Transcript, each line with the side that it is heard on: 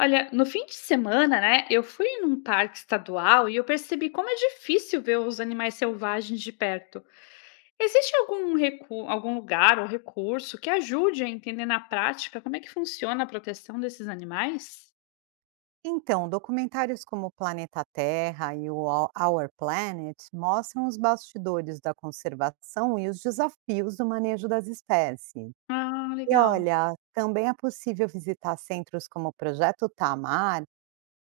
left: Olha, no fim de semana, né, eu fui num parque estadual e eu percebi como é difícil ver os animais selvagens de perto. Existe algum lugar ou recurso que ajude a entender na prática como é que funciona a proteção desses animais?
right: Então, documentários como Planeta Terra e o Our Planet mostram os bastidores da conservação e os desafios do manejo das espécies.
left: Ah,
right: E
left: legal.
right: olha, também é possível visitar centros como o Projeto Tamar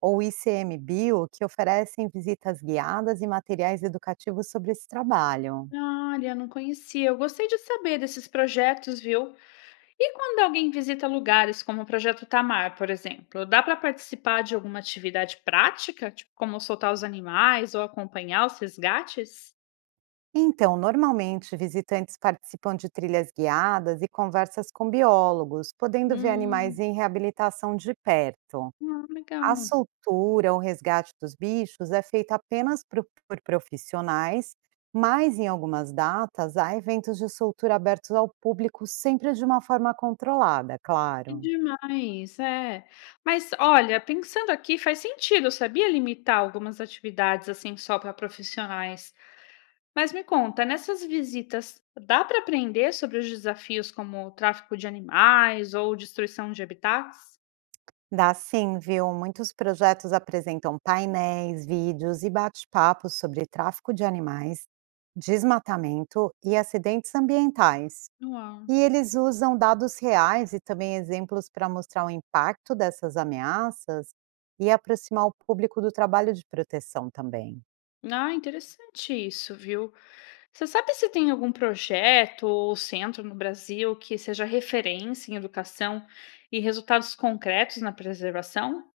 right: ou o ICMBio, que oferecem visitas guiadas e materiais educativos sobre esse trabalho.
left: Olha, não conhecia. Eu gostei de saber desses projetos, viu? E quando alguém visita lugares como o Projeto Tamar, por exemplo, dá para participar de alguma atividade prática, tipo como soltar os animais ou acompanhar os resgates?
right: Então, normalmente, visitantes participam de trilhas guiadas e conversas com biólogos, podendo ver animais
left: Hum.
right: em reabilitação de perto.
left: Ah,
right: A
left: legal.
right: soltura ou resgate dos bichos é feito apenas por profissionais, mas em algumas datas há eventos de soltura abertos ao público, sempre de uma forma controlada,
left: Que
right: claro.
left: demais, é. Mas olha, pensando aqui faz sentido, eu sabia, limitar algumas atividades, assim, só para profissionais. Mas me conta, nessas visitas, dá para aprender sobre os desafios como o tráfico de animais ou destruição de habitats?
right: Dá sim, viu? Muitos projetos apresentam painéis, vídeos e bate-papos sobre tráfico de animais, desmatamento e acidentes ambientais.
left: Uau.
right: E eles usam dados reais e também exemplos para mostrar o impacto dessas ameaças e aproximar o público do trabalho de proteção também.
left: Ah, interessante isso, viu. Você sabe se tem algum projeto ou centro no Brasil que seja referência em educação e resultados concretos na preservação?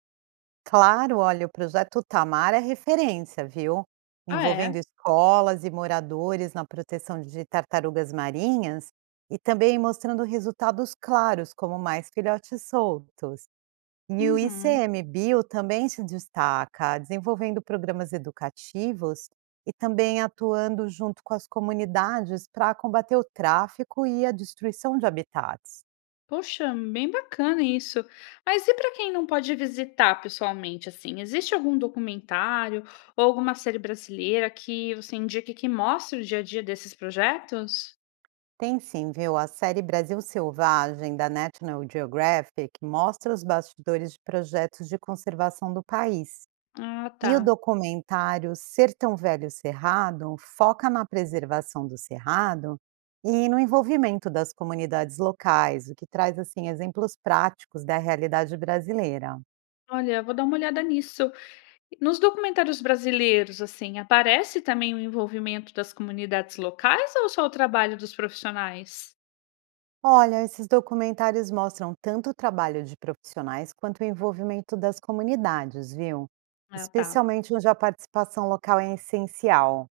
right: Claro, olha, o projeto Tamar é referência, viu?
left: Ah,
right: Envolvendo
left: é?
right: escolas e moradores na proteção de tartarugas marinhas e também mostrando resultados claros, como mais filhotes soltos. E o
left: Uhum.
right: ICMBio também se destaca, desenvolvendo programas educativos e também atuando junto com as comunidades para combater o tráfico e a destruição de habitats.
left: Poxa, bem bacana isso. Mas e para quem não pode visitar pessoalmente, assim, existe algum documentário ou alguma série brasileira que você indique que mostre o dia a dia desses projetos?
right: Tem sim, viu? A série Brasil Selvagem, da National Geographic, mostra os bastidores de projetos de conservação do país.
left: Ah,
right: E o
left: tá.
right: documentário Ser tão Velho Cerrado foca na preservação do cerrado e no envolvimento das comunidades locais, o que traz assim exemplos práticos da realidade brasileira.
left: Olha, vou dar uma olhada nisso. Nos documentários brasileiros, assim, aparece também o envolvimento das comunidades locais ou só o trabalho dos profissionais?
right: Olha, esses documentários mostram tanto o trabalho de profissionais quanto o envolvimento das comunidades, viu?
left: Ah, tá.
right: Especialmente onde a participação local é essencial.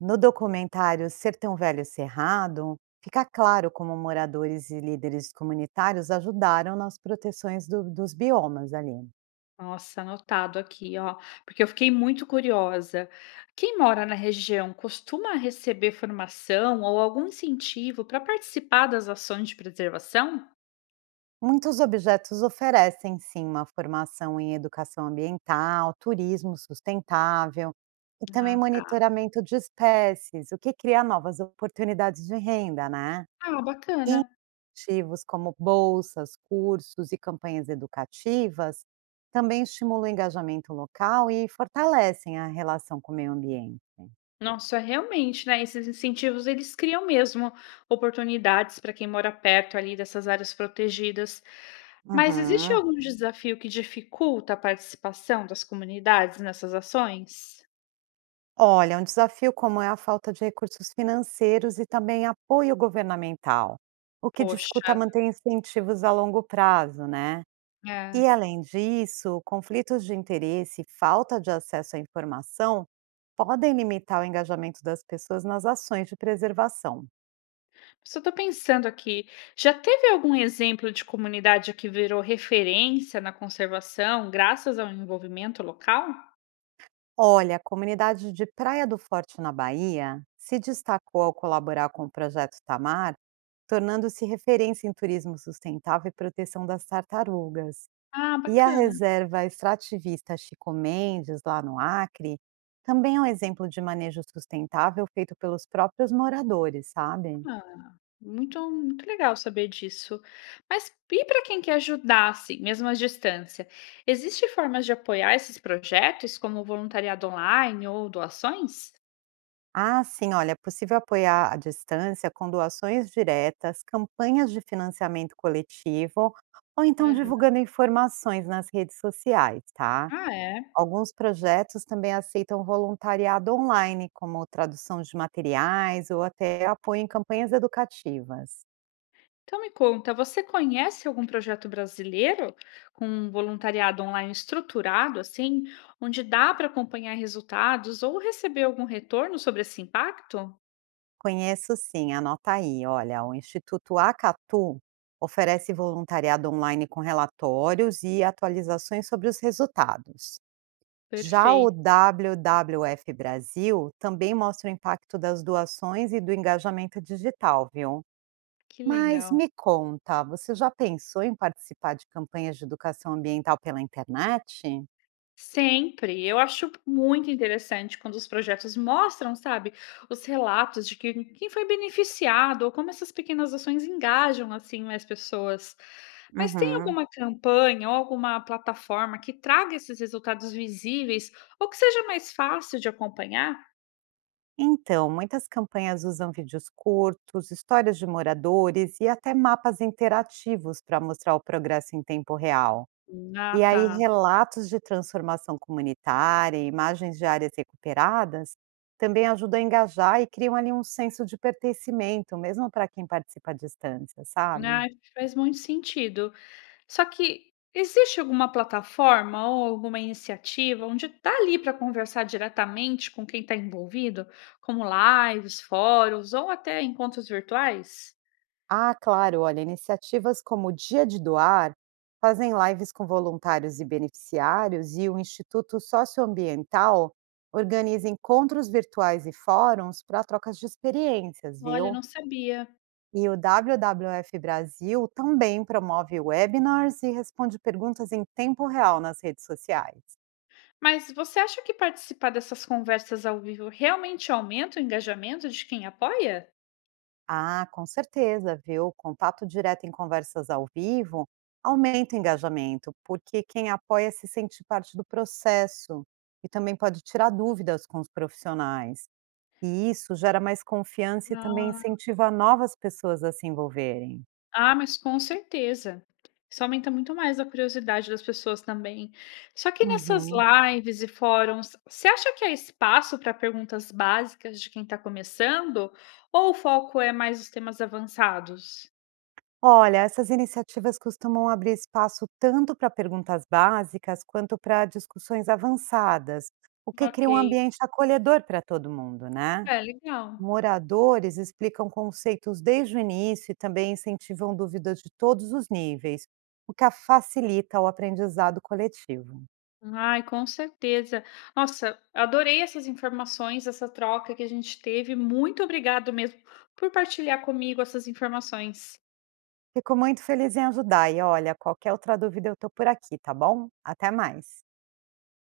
right: No documentário Ser Tão Velho Cerrado, fica claro como moradores e líderes comunitários ajudaram nas proteções dos biomas ali.
left: Nossa, anotado aqui, ó, porque eu fiquei muito curiosa. Quem mora na região costuma receber formação ou algum incentivo para participar das ações de preservação?
right: Muitos objetos oferecem, sim, uma formação em educação ambiental, turismo sustentável e também
left: Ah, tá.
right: monitoramento de espécies, o que cria novas oportunidades de renda, né?
left: Ah, bacana.
right: Ativos como bolsas, cursos e campanhas educativas também estimulam o engajamento local e fortalecem a relação com o meio ambiente.
left: Nossa, realmente, né? Esses incentivos eles criam mesmo oportunidades para quem mora perto ali dessas áreas protegidas. Mas existe
right: Uhum.
left: algum desafio que dificulta a participação das comunidades nessas ações?
right: Olha, um desafio como é a falta de recursos financeiros e também apoio governamental, o que
left: Poxa,
right: dificulta manter incentivos a longo prazo, né?
left: é.
right: E além disso, conflitos de interesse e falta de acesso à informação podem limitar o engajamento das pessoas nas ações de preservação.
left: Só tô pensando aqui, já teve algum exemplo de comunidade que virou referência na conservação, graças ao envolvimento local?
right: Olha, a comunidade de Praia do Forte, na Bahia, se destacou ao colaborar com o projeto Tamar, tornando-se referência em turismo sustentável e proteção das tartarugas.
left: Ah,
right: E a
left: bacana.
right: reserva extrativista Chico Mendes, lá no Acre, também é um exemplo de manejo sustentável feito pelos próprios moradores, sabe?
left: Ah, muito, muito legal saber disso. Mas e para quem quer ajudar, assim, mesmo à distância? Existem formas de apoiar esses projetos, como voluntariado online ou doações?
right: Ah, sim, olha, é possível apoiar à distância com doações diretas, campanhas de financiamento coletivo ou então
left: Aham.
right: divulgando informações nas redes sociais, tá?
left: Ah, é?
right: Alguns projetos também aceitam voluntariado online, como tradução de materiais ou até apoio em campanhas educativas.
left: Então me conta, você conhece algum projeto brasileiro com um voluntariado online estruturado, assim, onde dá para acompanhar resultados ou receber algum retorno sobre esse impacto?
right: Conheço sim, anota aí, olha, o Instituto Acatu oferece voluntariado online com relatórios e atualizações sobre os resultados. Já o
left: Perfeito,
right: WWF Brasil também mostra o impacto das doações e do engajamento digital, viu?
left: que
right: Mas
left: legal.
right: me conta, você já pensou em participar de campanhas de educação ambiental pela internet?
left: Sempre. Eu acho muito interessante quando os projetos mostram, sabe, os relatos de que quem foi beneficiado ou como essas pequenas ações engajam, assim, mais pessoas. Mas tem
right: Uhum.
left: alguma campanha ou alguma plataforma que traga esses resultados visíveis ou que seja mais fácil de acompanhar?
right: Então, muitas campanhas usam vídeos curtos, histórias de moradores e até mapas interativos para mostrar o progresso em tempo real.
left: Ah,
right: E
left: tá.
right: aí relatos de transformação comunitária e imagens de áreas recuperadas também ajudam a engajar e criam ali um senso de pertencimento, mesmo para quem participa à distância, sabe?
left: Ah, faz muito sentido. Só que existe alguma plataforma ou alguma iniciativa onde dá ali para conversar diretamente com quem está envolvido, como lives, fóruns ou até encontros virtuais?
right: Ah, claro, olha, iniciativas como o Dia de Doar fazem lives com voluntários e beneficiários e o Instituto Socioambiental organiza encontros virtuais e fóruns para trocas de experiências,
left: Olha, eu
right: viu?
left: não sabia.
right: E o WWF Brasil também promove webinars e responde perguntas em tempo real nas redes sociais.
left: Mas você acha que participar dessas conversas ao vivo realmente aumenta o engajamento de quem apoia?
right: Ah, com certeza, viu? Contato direto em conversas ao vivo aumenta o engajamento, porque quem apoia se sente parte do processo e também pode tirar dúvidas com os profissionais. E isso gera mais confiança e também
left: Ah,
right: incentiva novas pessoas a se envolverem.
left: Ah, mas com certeza. Isso aumenta muito mais a curiosidade das pessoas também. Só que nessas
right: Uhum.
left: lives e fóruns, você acha que há espaço para perguntas básicas de quem está começando? Ou o foco é mais os temas avançados?
right: Olha, essas iniciativas costumam abrir espaço tanto para perguntas básicas quanto para discussões avançadas, o que cria um
left: Ok.
right: ambiente acolhedor para todo mundo, né?
left: É, legal.
right: Moradores explicam conceitos desde o início e também incentivam dúvidas de todos os níveis, o que facilita o aprendizado coletivo.
left: Ai, com certeza. Nossa, adorei essas informações, essa troca que a gente teve. Muito obrigado mesmo por partilhar comigo essas informações.
right: Fico muito feliz em ajudar e olha, qualquer outra dúvida eu estou por aqui, tá bom? Até mais.